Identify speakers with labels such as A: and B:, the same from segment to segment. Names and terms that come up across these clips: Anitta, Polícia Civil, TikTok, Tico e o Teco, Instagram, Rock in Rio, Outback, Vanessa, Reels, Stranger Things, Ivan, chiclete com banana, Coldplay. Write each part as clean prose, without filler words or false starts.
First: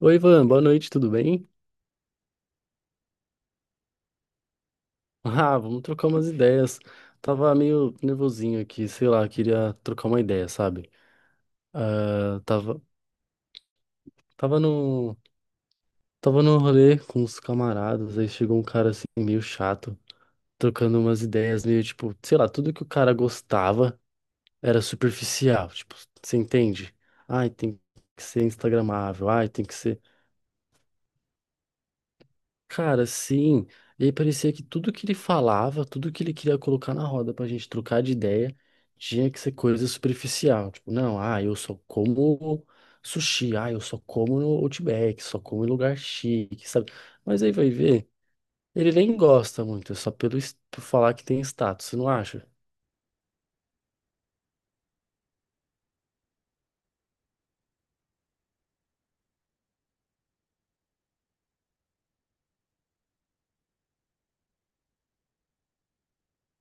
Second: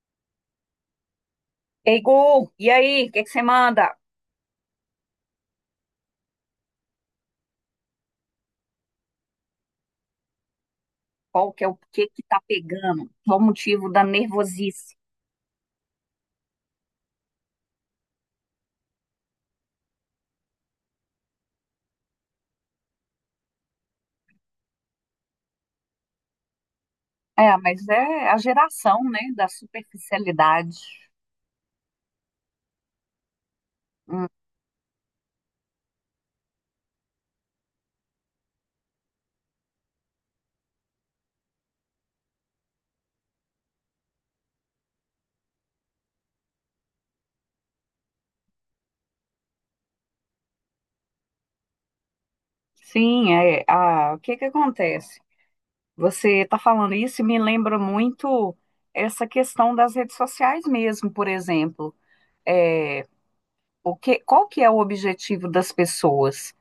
A: Oi, Ivan, boa noite, tudo bem?
B: Ei, Gu, e aí, o que que você manda?
A: Ah, vamos trocar umas ideias. Tava meio nervosinho aqui, sei lá, queria trocar uma ideia, sabe?
B: Qual que é o que que tá
A: Ah, tava,
B: pegando? Qual o motivo da
A: tava
B: nervosice?
A: no, tava no rolê com os camaradas, aí chegou um cara assim meio chato, trocando umas ideias meio tipo, sei lá, tudo que o cara gostava era superficial, tipo, você entende? Ai,
B: É,
A: tem
B: mas
A: que
B: é a
A: ser
B: geração, né,
A: instagramável,
B: da
A: ai, tem que ser.
B: superficialidade.
A: Cara, sim. E aí
B: Hum,
A: parecia que tudo que ele falava, tudo que ele queria colocar na roda pra gente trocar de ideia, tinha que ser coisa superficial. Tipo, não, ah, eu só como sushi, ah, eu só como no Outback, só como em lugar chique, sabe? Mas aí vai ver, ele nem gosta muito, é só pelo por falar que tem status, você não acha?
B: sim, é, o que que acontece? Você tá falando isso e me lembra muito essa questão das redes sociais mesmo, por exemplo. É, qual que é o objetivo das pessoas?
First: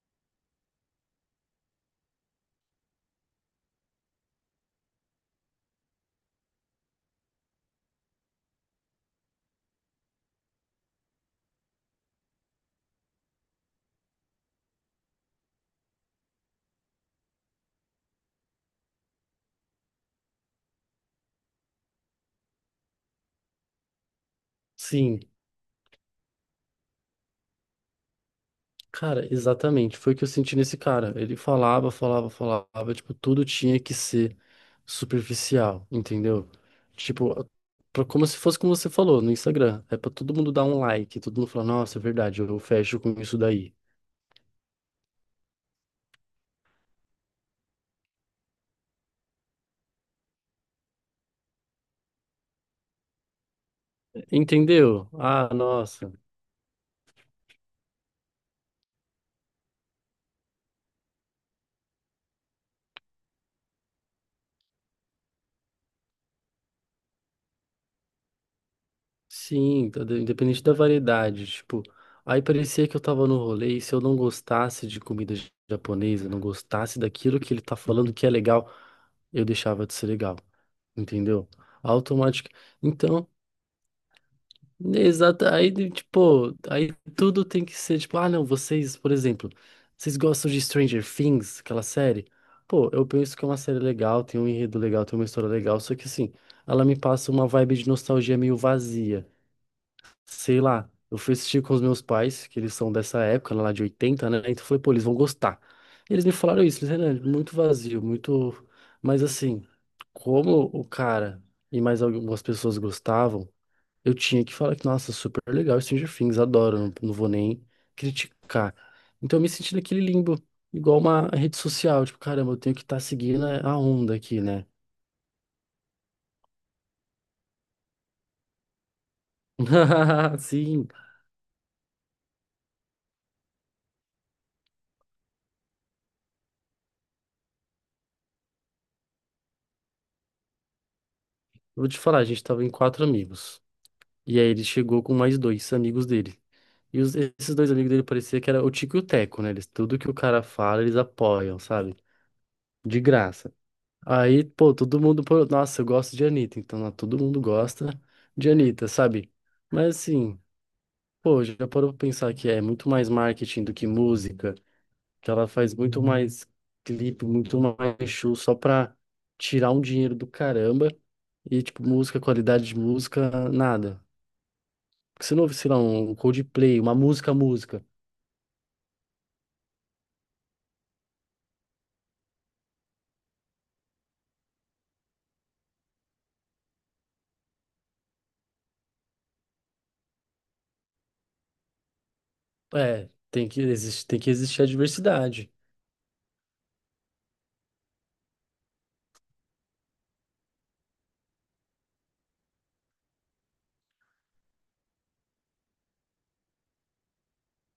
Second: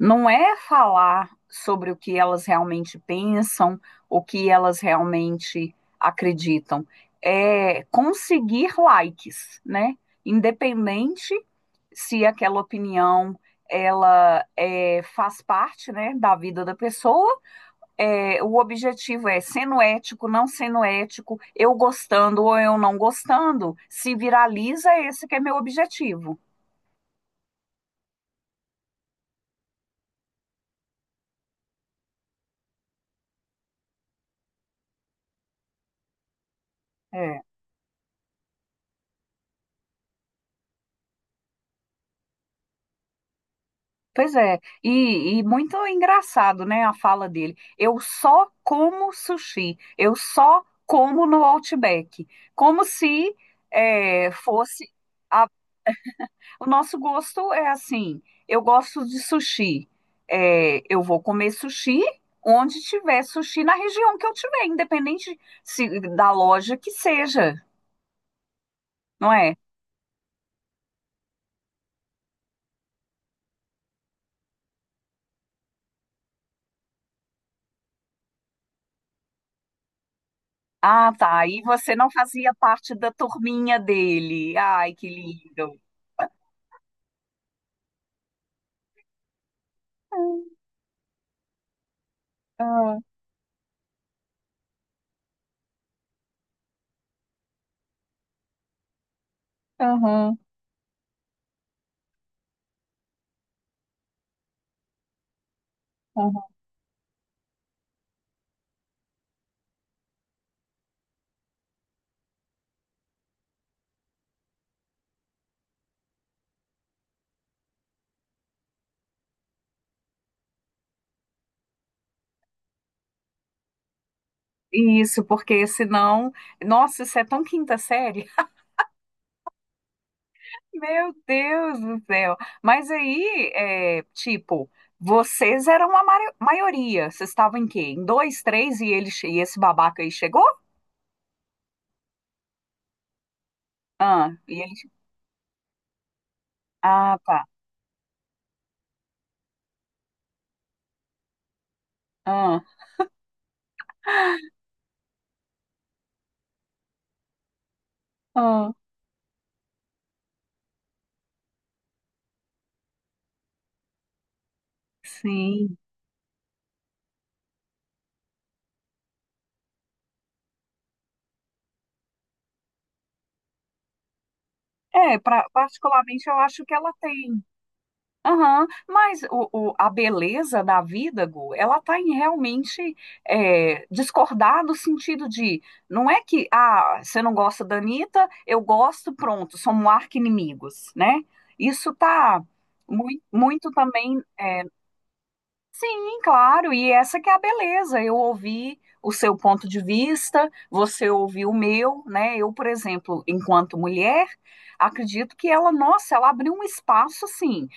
B: Não é falar sobre o que elas realmente pensam, o que elas realmente acreditam, é conseguir likes, né? Independente se aquela opinião faz parte, né, da vida da pessoa. É, o objetivo é sendo ético, não sendo ético, eu gostando ou eu não gostando, se viraliza
A: Sim.
B: esse que é meu objetivo.
A: Cara, exatamente. Foi o que eu senti nesse cara. Ele falava, falava, falava. Tipo, tudo tinha que ser superficial, entendeu? Tipo,
B: É.
A: pra, como se fosse como você falou no Instagram. É pra todo mundo dar um like. Todo mundo falar, nossa, é verdade, eu fecho com isso daí.
B: Pois é, e muito engraçado, né, a fala dele. Eu só como sushi, eu só como no Outback. Como se fosse.
A: Entendeu?
B: a-
A: Ah, nossa.
B: O nosso gosto é assim: eu gosto de sushi, eu vou comer sushi onde tiver sushi na região que eu tiver, independente se, da loja que seja, não é?
A: Sim, independente da variedade, tipo, aí parecia que eu tava no rolê e se eu não gostasse de comida japonesa, não gostasse daquilo que ele tá falando que é legal, eu deixava de ser legal,
B: Ah, tá.
A: entendeu?
B: E você não
A: Automático.
B: fazia parte da
A: Então,
B: turminha dele. Ai, que
A: exato, aí
B: lindo.
A: tipo, aí tudo tem que ser tipo, ah, não, vocês, por exemplo, vocês gostam de Stranger Things, aquela série? Pô,
B: Ah,
A: eu penso que é uma série legal, tem um enredo legal, tem uma história legal, só que assim, ela me passa uma vibe de nostalgia meio vazia,
B: aham.
A: sei lá, eu fui assistir com os meus pais, que eles são dessa época, lá de 80, né? Então eu falei, pô, eles vão gostar. Eles me
B: Aham.
A: falaram isso, eles Renan, muito vazio, muito. Mas assim, como o cara e mais algumas pessoas gostavam, eu tinha que falar que, nossa, super legal Stranger Things, adoro, não, não vou nem criticar. Então eu me senti naquele limbo, igual uma rede social, tipo, caramba, eu tenho que estar seguindo a onda aqui, né?
B: Isso, porque senão, nossa, isso é tão quinta série.
A: Sim,
B: Meu Deus do céu. Mas aí, é, tipo, vocês eram a maioria. Vocês estavam em quê? Em dois, três e e esse babaca aí chegou?
A: eu vou te falar, a gente tava em 4 amigos.
B: Ah,
A: E aí
B: e
A: ele
B: ele.
A: chegou com mais 2 amigos dele. E
B: Ah, tá.
A: esses 2 amigos dele parecia que era o Tico e o Teco, né? Eles, tudo que o cara fala, eles apoiam, sabe?
B: Ah,
A: De graça. Aí, pô, todo mundo, pô, nossa, eu gosto de Anitta, então ó, todo mundo gosta de
B: ah,
A: Anitta, sabe? Mas assim, pô, já parou pra pensar que é muito mais marketing do que música, que ela faz
B: sim.
A: muito mais clipe, muito mais show só pra tirar um dinheiro do caramba e, tipo, música, qualidade de música, nada.
B: É,
A: Porque você não ouve, sei lá, um
B: particularmente eu acho que
A: Coldplay,
B: ela
A: uma música,
B: tem.
A: música.
B: Aham, mas a beleza da vida, Gu, ela está em realmente discordar do sentido de não é que ah, você não gosta da Anitta, eu gosto, pronto, somos arqui-inimigos, né? Isso tá
A: É,
B: muito, muito
A: existe, tem
B: também.
A: que existir a diversidade.
B: Sim, claro, e essa que é a beleza. Eu ouvi o seu ponto de vista, você ouviu o meu, né? Eu, por exemplo, enquanto mulher, acredito que ela, nossa, ela abriu um espaço assim.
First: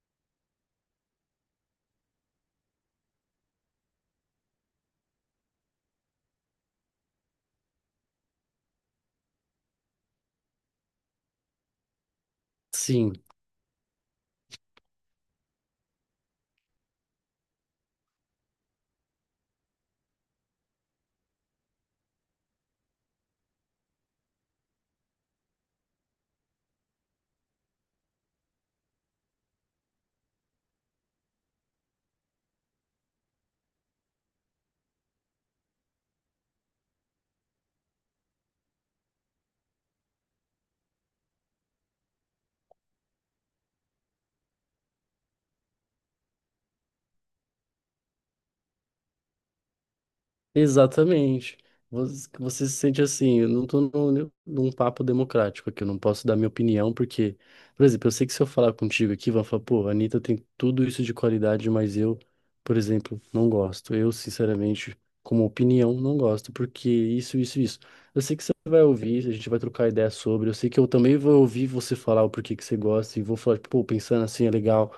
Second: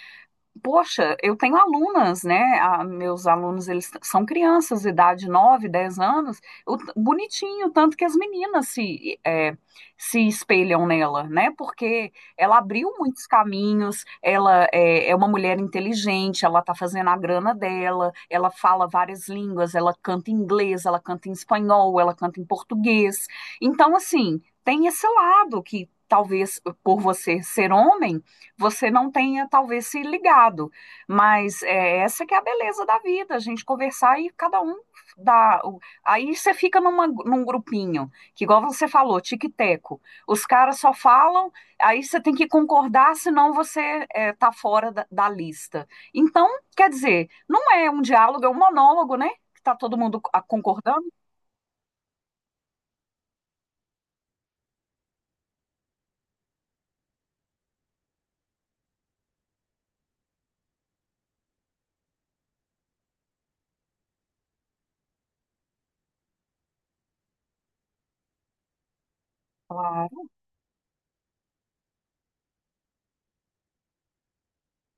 B: Poxa, eu tenho alunas, né? Meus alunos, são crianças, de idade 9, 10 anos. Bonitinho, tanto que as meninas se espelham nela, né? Porque ela abriu
A: Sim.
B: muitos caminhos, ela é uma mulher inteligente, ela tá fazendo a grana dela, ela fala várias línguas, ela canta em inglês, ela canta em espanhol, ela canta em português. Então, assim, tem esse lado que talvez por você ser homem você não tenha talvez se ligado, mas essa que é a beleza da vida, a gente conversar e cada um dá. Aí você fica num grupinho, que igual você falou, tique-teco. Os caras só falam, aí você tem que concordar, senão você tá fora da lista. Então, quer dizer, não é um diálogo, é um monólogo, né? Que tá todo mundo concordando.
A: Exatamente. Você se sente assim, eu não tô num papo democrático aqui, eu não posso dar minha opinião, porque, por exemplo, eu sei que se eu falar contigo aqui, vão falar, pô, a Anitta tem tudo isso de qualidade, mas eu, por exemplo, não gosto. Eu, sinceramente, como opinião, não gosto, porque isso, isso, isso. Eu sei que você vai ouvir, a gente vai trocar ideia
B: Claro.
A: sobre, eu sei que eu também vou ouvir você falar o porquê que você gosta, e vou falar, tipo, pô, pensando assim é legal,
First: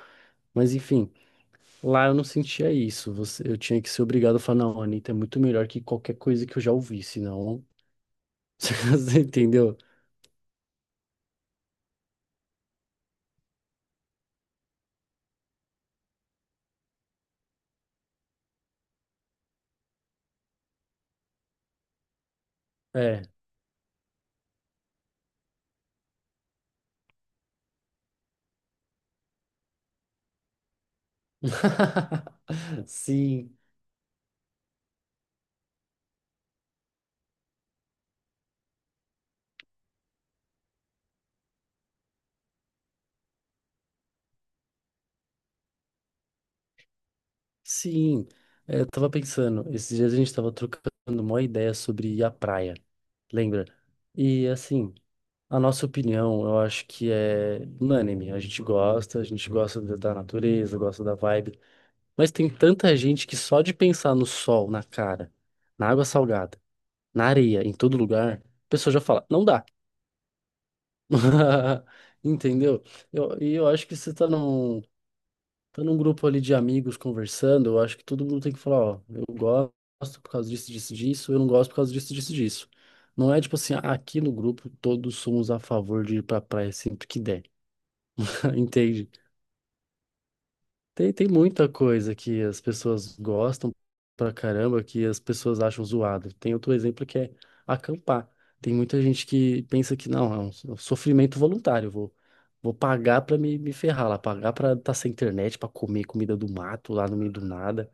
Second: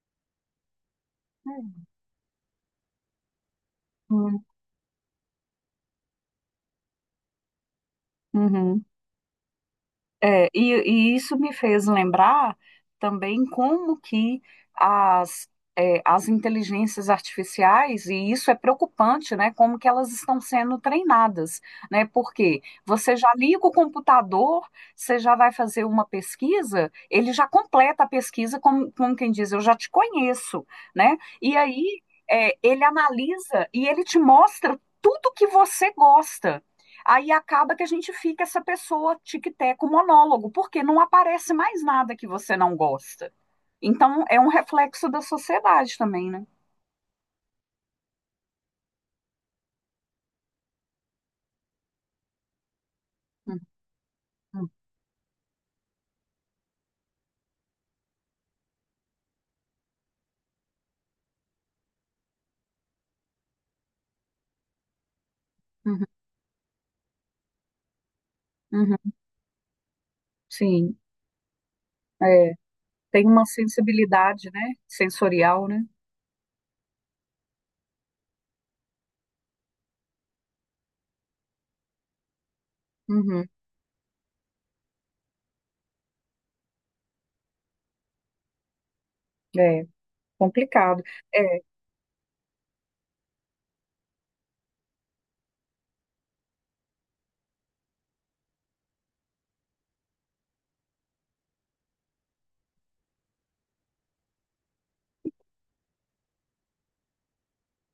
A: mas enfim. Lá eu não sentia isso. Você, eu tinha que ser obrigado a
B: Hum.
A: falar, não, Anitta é muito melhor que qualquer coisa que eu já ouvi, senão.
B: Uhum.
A: Você entendeu?
B: É, e isso me fez lembrar também como que as, as inteligências artificiais, e isso é preocupante, né? Como que elas estão sendo treinadas, né? Porque você
A: É.
B: já liga o computador, você já vai fazer uma pesquisa, ele já completa a pesquisa, como quem diz, eu já te conheço, né? E aí, ele
A: Sim,
B: analisa e ele te mostra tudo que você gosta. Aí acaba que a gente fica essa pessoa tic-teco monólogo, porque não aparece mais nada que você não gosta. Então é um reflexo da sociedade também, né?
A: sim. É, eu tava pensando, esses dias a gente tava trocando uma ideia sobre ir à praia, lembra? E
B: Uhum,
A: assim, a nossa opinião, eu acho que é unânime. A gente gosta da natureza, gosta da vibe. Mas tem tanta gente que só de pensar no sol, na cara, na água
B: uhum,
A: salgada, na areia, em todo lugar, a pessoa já
B: uhum.
A: fala, não dá.
B: Sim, é,
A: Entendeu?
B: tem uma
A: E eu acho que você
B: sensibilidade, né? Sensorial, né?
A: tá num grupo ali de amigos conversando, eu acho que todo mundo tem que falar, ó, eu gosto por causa disso, disso, disso, eu não gosto por causa disso, disso, disso. Não é
B: Uhum,
A: tipo assim, "Ah, aqui no grupo todos somos a favor de ir pra praia sempre que der, entende?
B: é complicado.
A: Tem, tem
B: É.
A: muita coisa que as pessoas gostam pra caramba, que as pessoas acham zoado. Tem outro exemplo que é acampar. Tem muita gente que pensa que não, é um sofrimento voluntário. Vou, vou pagar pra me ferrar lá, pagar pra estar sem internet, pra comer comida do mato lá no meio do nada.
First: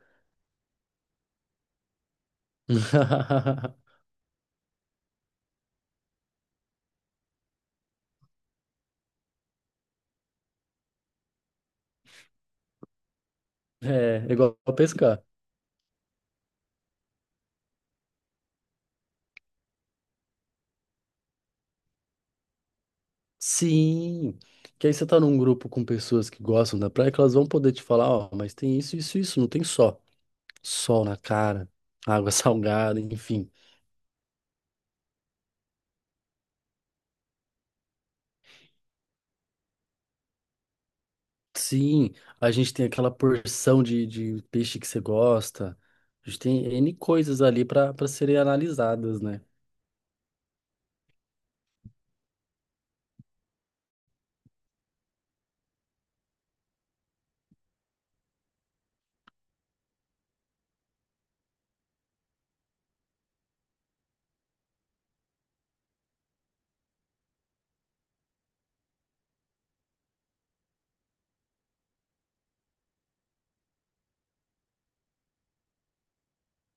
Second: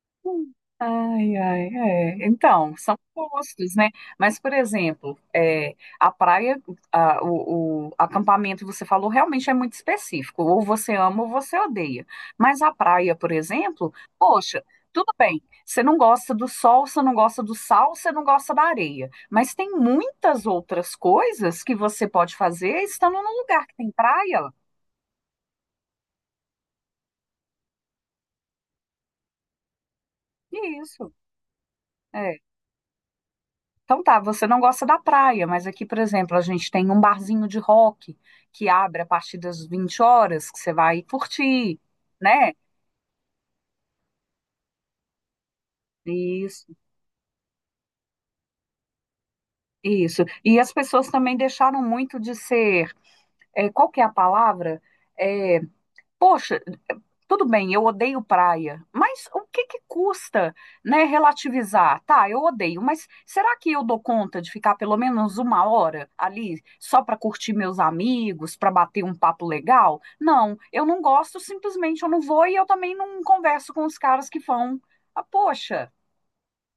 B: Ai, ai, é. Então, são postos, né? Mas, por exemplo, é, a praia, a- o acampamento, você falou, realmente é muito específico. Ou você ama ou você odeia. Mas a praia, por exemplo,
A: É, é igual
B: poxa, tudo
A: pescar.
B: bem. Você não gosta do sol, você não gosta do sal, você não gosta da areia. Mas tem muitas outras coisas que você pode fazer estando num lugar que tem
A: Sim,
B: praia.
A: que aí você tá num grupo com pessoas que gostam da praia, que elas vão poder te falar, ó, mas tem isso, isso, isso, não tem só. Sol
B: Isso,
A: na cara, água
B: é.
A: salgada, enfim.
B: Então tá, você não gosta da praia, mas aqui, por exemplo, a gente tem um barzinho de rock que abre a partir das 20 horas, que você vai curtir,
A: Sim, a
B: né?
A: gente tem aquela porção de peixe que você gosta. A gente tem
B: Isso,
A: N coisas ali para serem analisadas, né?
B: isso. E as pessoas também deixaram muito de ser, qual que é a palavra? É, poxa, tudo bem, eu odeio praia, mas o que que custa, né, relativizar? Tá, eu odeio, mas será que eu dou conta de ficar pelo menos uma hora ali só para curtir meus amigos, para bater um papo legal? Não, eu não gosto, simplesmente eu não vou e eu também não converso com os caras que vão. Ah, poxa,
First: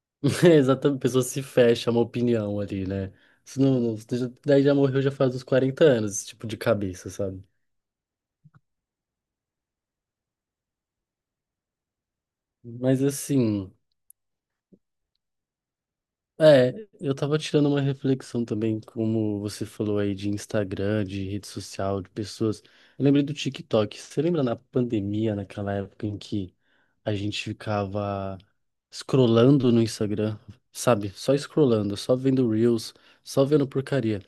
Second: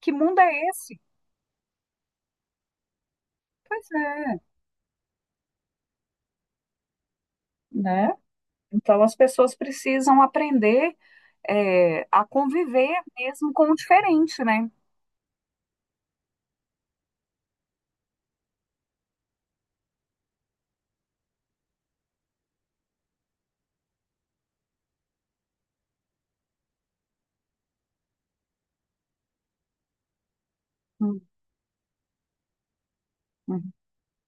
B: que mundo
A: É,
B: é
A: exatamente,
B: esse?
A: a pessoa se fecha a uma opinião ali, né? Isso
B: Pois é,
A: daí já morreu já faz uns 40 anos, esse tipo de cabeça, sabe?
B: né? Então as pessoas precisam aprender a conviver
A: Mas
B: mesmo com
A: assim.
B: o diferente, né?
A: É, eu tava tirando uma reflexão também, como você falou aí de Instagram, de rede social, de pessoas. Eu lembrei do TikTok. Você lembra na pandemia, naquela época em que a gente ficava scrollando no Instagram, sabe?
B: Hum,
A: Só scrollando, só vendo Reels, só vendo
B: hum.
A: porcaria.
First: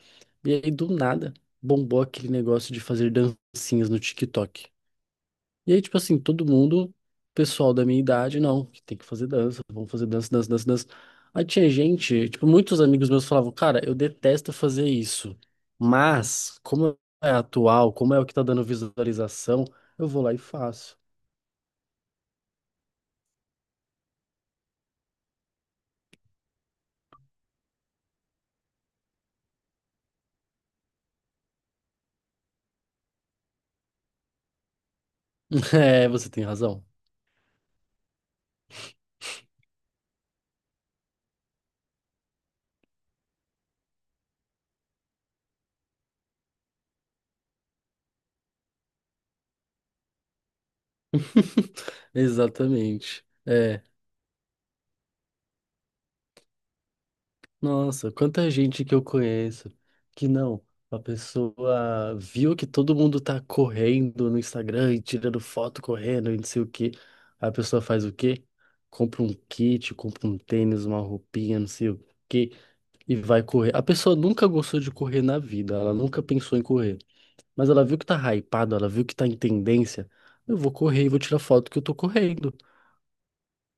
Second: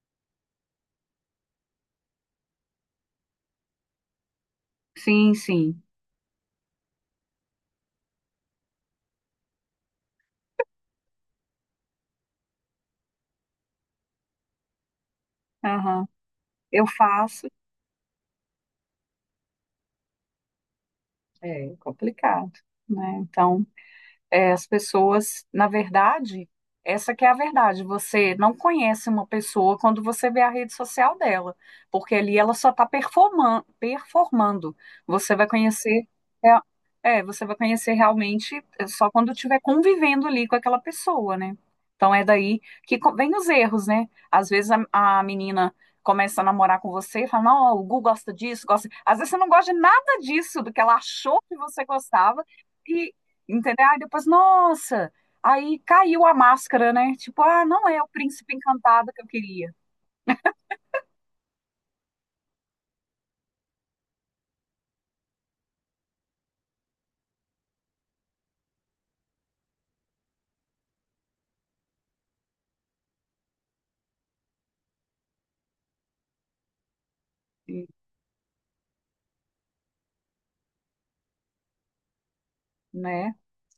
A: E aí, do nada, bombou aquele negócio de fazer dancinhas no TikTok.
B: Sim,
A: E
B: sim.
A: aí, tipo assim, todo mundo, pessoal da minha idade, não, que tem que fazer dança, vamos fazer dança, dança, dança, dança. Aí tinha gente, tipo, muitos amigos meus falavam, cara, eu detesto fazer isso,
B: Aham.
A: mas
B: Eu
A: como é
B: faço,
A: atual, como é o que tá dando visualização, eu vou lá e faço.
B: é complicado, né? Então, as pessoas, na verdade, essa que é a verdade. Você não conhece uma pessoa quando você vê a rede social dela, porque ali ela só está performando, performando. Você vai
A: É,
B: conhecer,
A: você tem
B: é,
A: razão.
B: você vai conhecer realmente só quando estiver convivendo ali com aquela pessoa, né? Então é daí que vem os erros, né? Às vezes a menina começa a namorar com você e fala, não, o Gu gosta disso, gosta. Às vezes você não gosta de nada disso, do que ela achou que você gostava. E,
A: Exatamente. É.
B: Entendeu? Aí depois, nossa, aí caiu a máscara, né? Tipo, ah, não é o
A: Nossa, quanta
B: príncipe
A: gente que eu
B: encantado que eu
A: conheço
B: queria,
A: que não, a pessoa viu que todo mundo tá correndo no Instagram e tirando foto correndo e não sei o quê. A pessoa faz o quê? Compra um kit, compra um tênis, uma roupinha, não sei o quê, e vai correr. A pessoa nunca gostou de correr na vida, ela nunca pensou em correr. Mas ela
B: e,
A: viu que tá hypado, ela viu que tá em tendência. Eu vou correr e vou tirar foto que eu tô correndo.
B: né?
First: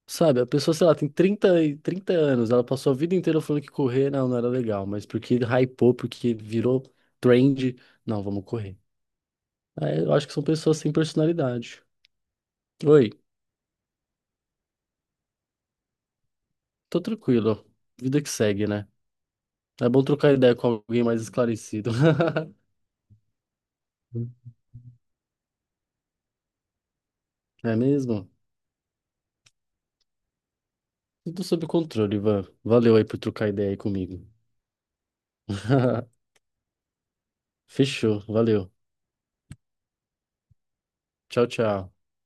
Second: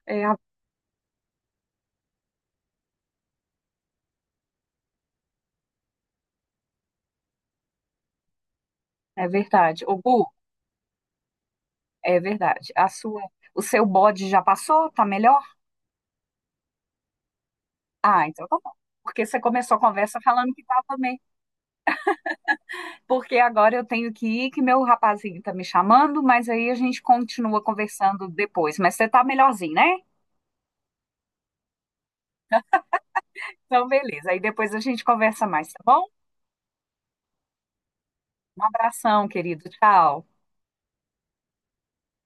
B: É,
A: Sabe, a pessoa, sei lá, tem 30 anos, ela passou a vida inteira falando que correr não era legal, mas porque hypou, porque virou trend, não, vamos correr.
B: é verdade. Ô,
A: Aí eu
B: Bu,
A: acho que são pessoas sem personalidade.
B: é verdade.
A: Oi,
B: O seu bode já passou? Tá melhor?
A: tô tranquilo, vida
B: Ah,
A: que
B: então tá
A: segue,
B: bom.
A: né?
B: Porque você começou a
A: É bom
B: conversa
A: trocar
B: falando
A: ideia
B: que
A: com
B: tava
A: alguém
B: meio.
A: mais esclarecido.
B: Porque agora eu tenho que ir, que meu rapazinho tá me chamando, mas aí a gente continua
A: É
B: conversando
A: mesmo?
B: depois. Mas você tá melhorzinho, né?
A: Tudo sob controle, Ivan. Valeu aí por trocar ideia aí
B: Então,
A: comigo.
B: beleza. Aí depois a gente conversa mais, tá bom?
A: Fechou,
B: Um
A: valeu.
B: abração, querido. Tchau.
A: Tchau, tchau.